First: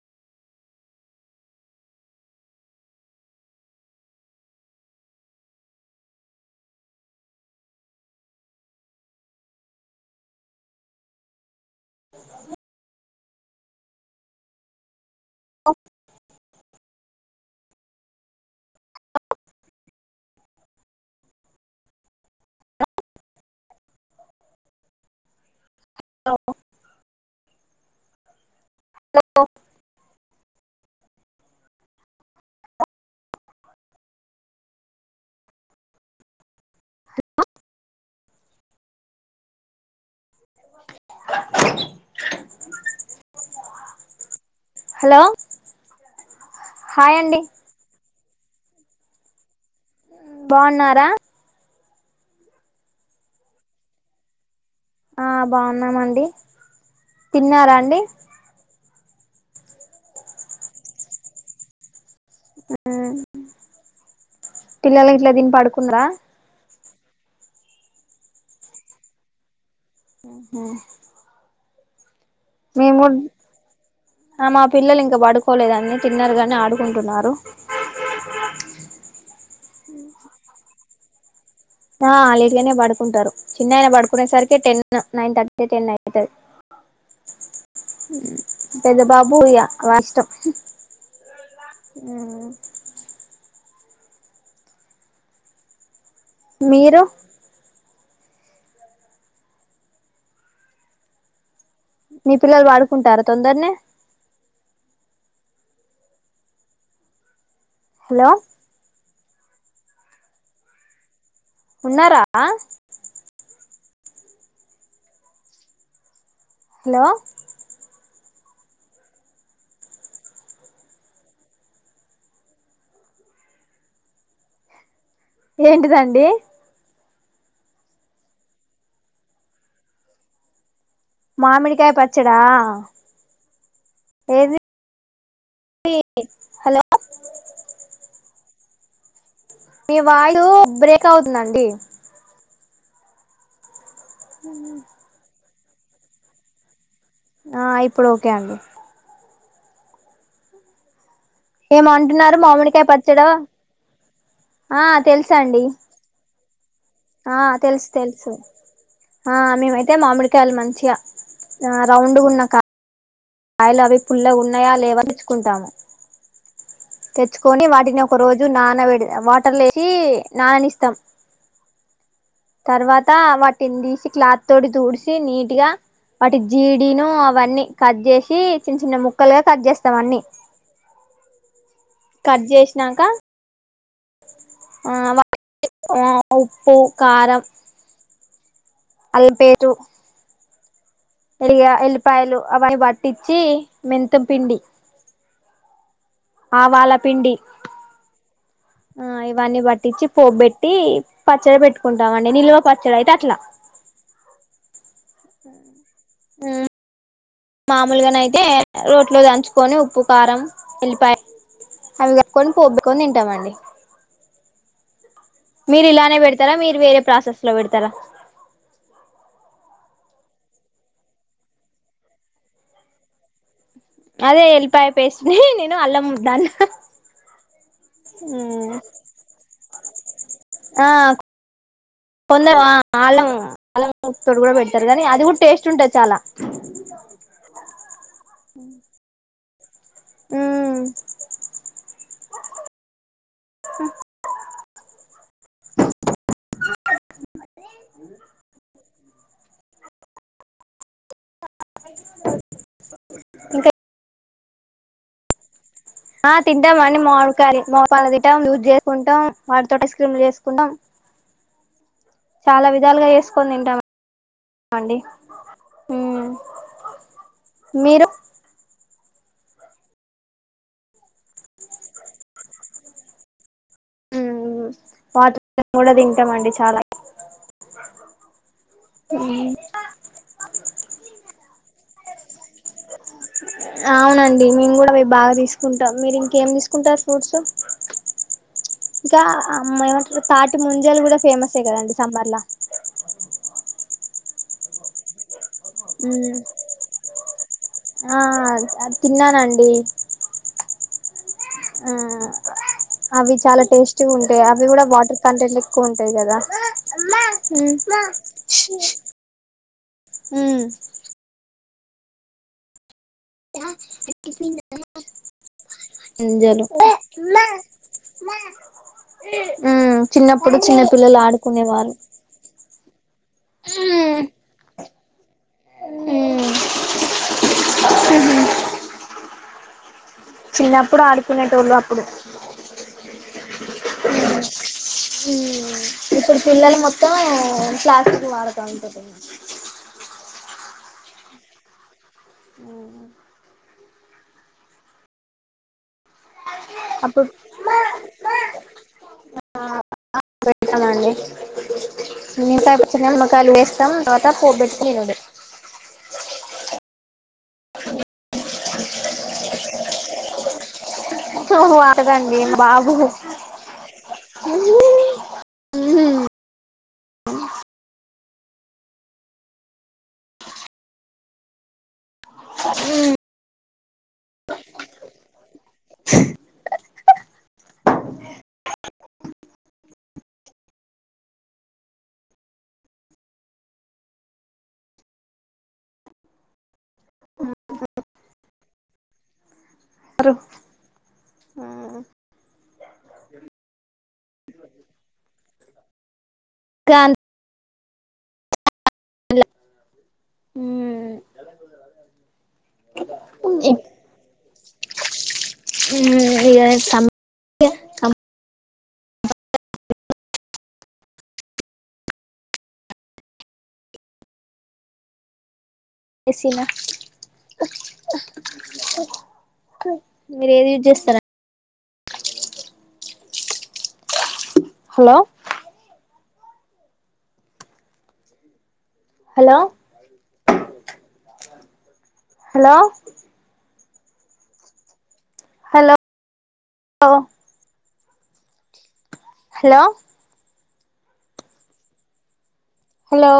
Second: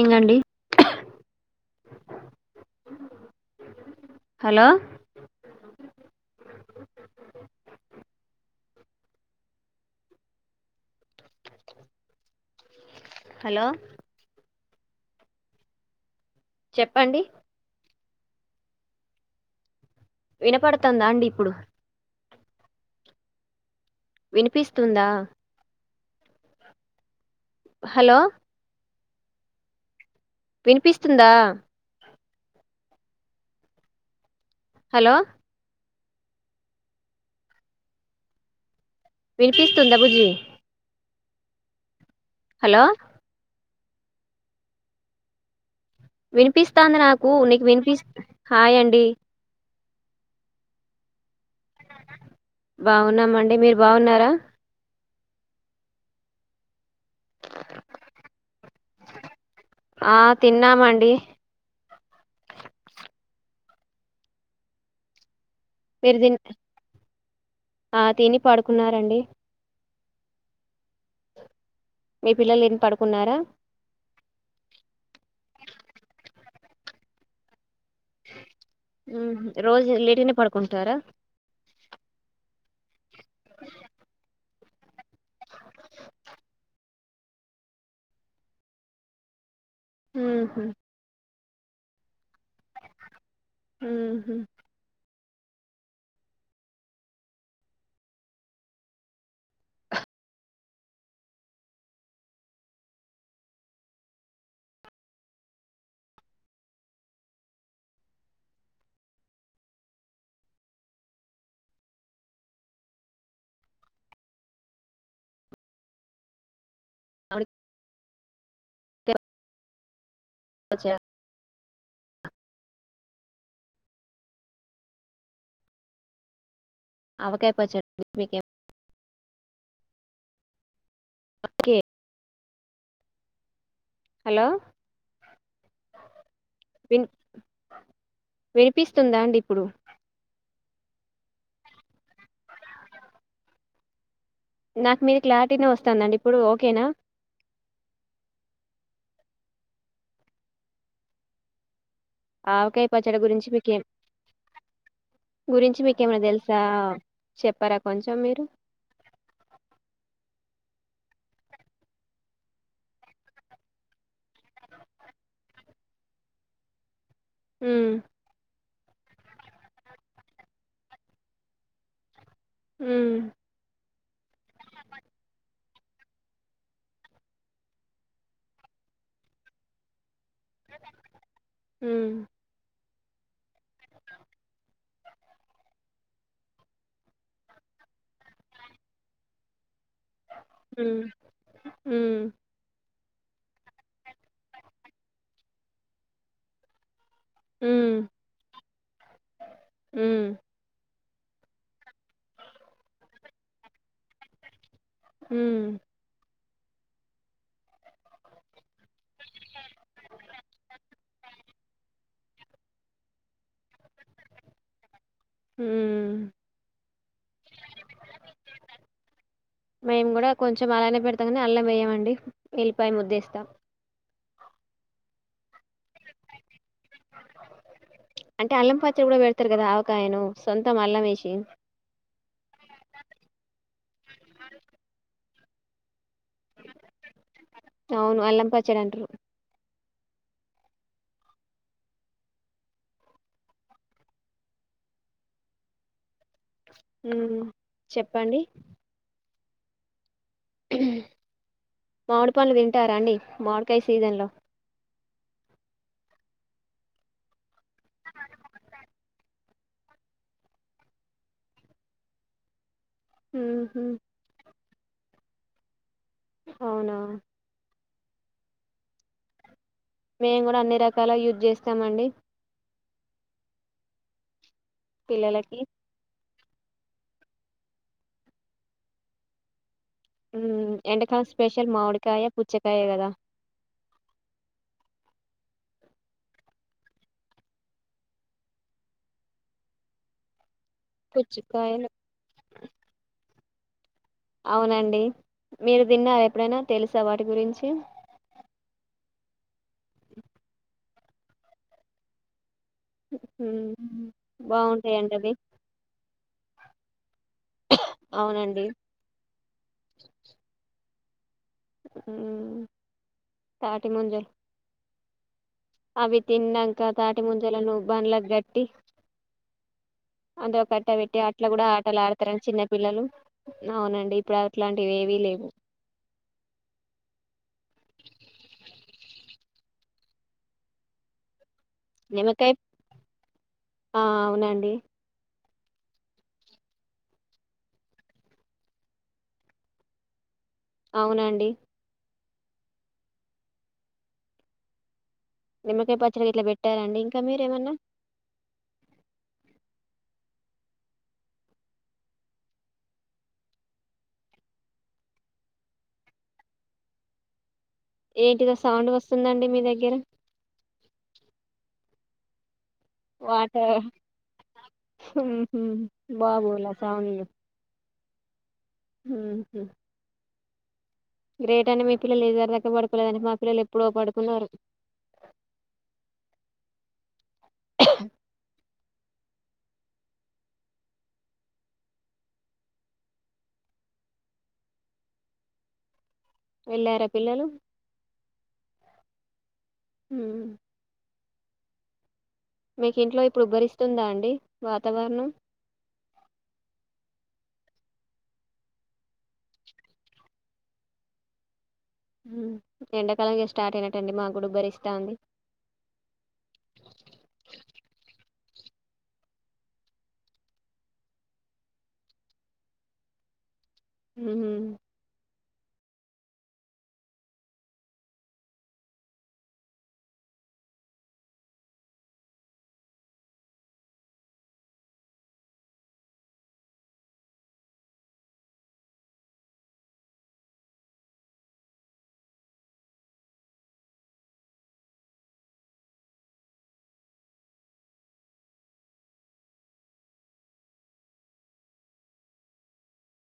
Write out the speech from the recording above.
ఈ గండి hello hello ఆఫ చెప్పండి వినపడుతుందా అండి ఇప్పుడు వినిపిస్తుందా హలో హలో హలో వినిపిస్తుందా హలో వినిపిస్తుందా భుజీ హలో హలో వినిపిస్తాంది హాయ్ నాకు అండి నీకు వినిపిస్ హాయండి. బాగున్నారా? బాగున్నామండి, మీరు బాగున్నారా? ఆ బాగున్నామండి. తిన్నారా అండి? ఆ తిన్నామండి. ఉమ్, పిల్లలు గిట్ల తిని పాడుక్ మీరు తిన్ ఆ తిని పడుకున్నారండి. హ్మ్ మీ పిల్లలు తిని మేము గుడ్ పడుకున్నారా ఆ మా పిల్లలు ఇంక పడుకోలేదు అండి తిన్నరు గనీ ఆడుకుంటున్నారు. మ్మ్. రోజు లేట్ గనె పడుకుంటారా? ఆ లేట్గానే పడుకుంటరు చిన్నయనా పడుకునే సరికి టెన్ నైన్ థర్టీ టెన్ అయితది పెద్ద బాబు ఇగ వాని ఇష్టం. మ్మ్. ఉమ్ ఉ హు మీరు? మీ పిల్లలు పడుకుంటారా తొందర్నే? హలో ఉన్నారా? హలో ఆవకాయ అచ్చా ఏంటిదండి? అవకాపయవచ్చడి, మీకేమన్ ఓకే. మామిడికాయ ప చ్చడా హలో ఏది [inaudible] హలో విన్ వినిపిస్తుందా అండి? ఇప్పుడు మీ వాయు బ్రేక్ అవుతుందండి. నాకు మీది క్లార్ ట్టినే వస్తాన్దండి ఇప్పుడు ఓకేనా? ఆ ఇప్పుడు ఓకే అండి. ఏమో అంట్ ఆవకాయ పచ్చడి గురించి మీకేం, ఆ తెలుస అండి గురించి మీకేమనా తెలుసా? ఆ చెప్పారా తెలుసు కొంచెం తెలుసు మీరు ఆ మేమయితే మామిలు కాయలు మంచిగా రౌండ్ ఉన్న కాయ్ కాయలు అవి పుల్ల ఉన్నాయా లేవ అని తెచ్చుకుంటాము తెచ్చుకొని ఉమ్ వాటిని ఒక రోజు నాన పెట్టి వాటర్లుఎసి నాననిస్తాం తర్వాత ఉమ్ వాటిని తీసి క్లాత్ తోటి తుడిసి నీట్గా వాటి జీడీను అవన్నీ కట్ చేసి చిన్న చిన్న ముక్కలుగా కట్ చేస్తాం అన్ని అ కర్జేసి నాక ఆ వా ఉప్పు కారం అల్లం పేస్టు ఉమ్ ఎల్లిగ ఎల్లిపాయలు అవన్నీ పట్ ఇచ్చి మెంతం పిండి ఆ వాల పి పిండి ఉమ్ ఉమ్ ఈ ఇవన్నీ పట్టించి ఉమ్ పోపు బెట్టి పచ్చడి పెట్టుకుంటామండి నిల్వ పచ్చడి అయితే అట్లా మ్మ్ మ్మ్ మామూలుగాన అయితే రో ట్లో దంచుకొని ఉప్పు కారం వెళిపాయ్ అవి కప్పుకొని పొబ్బుకొని తింటామండి మీరు ఉమ్ ఇలానే పెడతారా మీరు వేరే ప్రాసెస్ లో పెడతారా మేము కూడా కొంచెం అలానే పెడతాని అల్లం వేయమండి ఎళ్లిపాయ ముద్దేస్తాం అదే ఎల్పాయ పేస్ట్ నీ నేను అల్ల ముద్ద అన్న అంటే అల్లం పచ్చడి కూడా పెడతారు కదా ఆవకాయను సొంతం ఆ అల్లం వేసి కొందరు ఆ ఆళ్లం ఆళ్లం తడు కూడా పెడతారు కానీ అది కూడా టేస్ట్ ఉంటది చాలా అవును అల్లంపచ్చాడంటురు మ్మ్ మ్మ్ చెప్పండి ఇ [unintelligible] [inaudible] మామిడి పండ్లు తింటారాండి ఇంకా మామిడికాయ సీజన్ లో ఆ తింటాం అండి మామిడికాయ మోకాలు తింటాం లూజ్ చేసుకుంటాం వాటితోట స్ క్రీమ్లు చేసుకుంటాం చాలా వి దాలుగా ఏసుకని తింటాం ఉహు అండి మ్మ్ అవునా మీరు మేము కూడా అన్ని రకాల యూజ్ చేస్తామండి పాత పిల్లలకి [unintelligible] కూడా తింటామండి చాలా మ్మ్ మ్మ్ ఎండకాలం స్పెషల్ మామిడి కాయ పూచ్చకాయ కదా ఆ అవునండి మేము కూడా అవి బాగా తీసుకుంటాం. మీరు ఇంకేం తీసుకుంటారు ఫ్రూట్స్ ఇంకా అమ్ ఏమంటారు థాట్ ట్ ముంజల్ కూడా ఫేమస్యే పుచ్చకాయలు కదండి సమ్మర్లా అవునండి మీరు తిన్నరా ఎప్పుడైనా తెలుసా వాటి గురించి ఆ తిన్నానండి ఆ అవి చాలా ఉమ్, టేస్టీగా ఉంటాయి. అవి కూడా బాగుంటాయండి వాటర్ అవి కంటెంట్ ఎక్కువ ఉంటాయి కదా. అవునండి మ్మ్ మ్ మ్మ్ మ్మ్ అవి ముంజలు తిన్నాక తాటి ముంజలను బండ్లక్ గట్టి ఉమ్ చిన్నప్పుడు చిన్న అందోకట్ట పిల్లలు పెట్టి అట్లా కూడా ఆడుకునేవారు ఆటలు ఆడతారండి. చిన్న పిల్లలు అవునండి ఇప్పుడు అట్లాంటి ఇవేవీ లేవు చిన్నప్పుడు ఆడుకునేట్ ఓల్ అప్పుడు నిమ్మకాయ ఆ హ్మ్ అవునండి హ్మ్ ఇప్పుడు పిల్లలు మొత్తం ప్లాస్టిక్ వాడతా ఉంటరు అవునండి ఆ నిమకాయ్ ప [unintelligible] ఎట్లా పెట్టారండి ఇంకా అప్పుడు మీరేమన్నా పెడతామండి నిమ్మకాయ పచ్చడి లో నిమ్మకాయలు వేస్తాం తర్వాత పోపుబెట్టి తినుడు ఏంటిదో సౌండ్ వస్తుందండి మీ దగ్గర సో వాటరండి వాటర్ ఊహూ బాబు బోలు సౌండు ఊహూ గ్రేట్ అండి మీ పిల్లలు [unintelligible] దాకా పడుకోలేదండి మా పిల్లలు ఎప్పుడో పడుకున్నారు. వెళ్ళారా పిల్లలు హ్మ్ ఆ మీకి ఇంట్లో ఇప్పుడు ఉబ్బరిస్తుందా అండి వాతావరణం కాన్ అ ఎండాకాలం స్టార్ట్ అయినట్టండి మాకు గుడుబ్బరిస్తాంది హ సిన మీరు ఏది యూజ్ చేస్తారా హలో హలో హలో హలో లో హలో హలో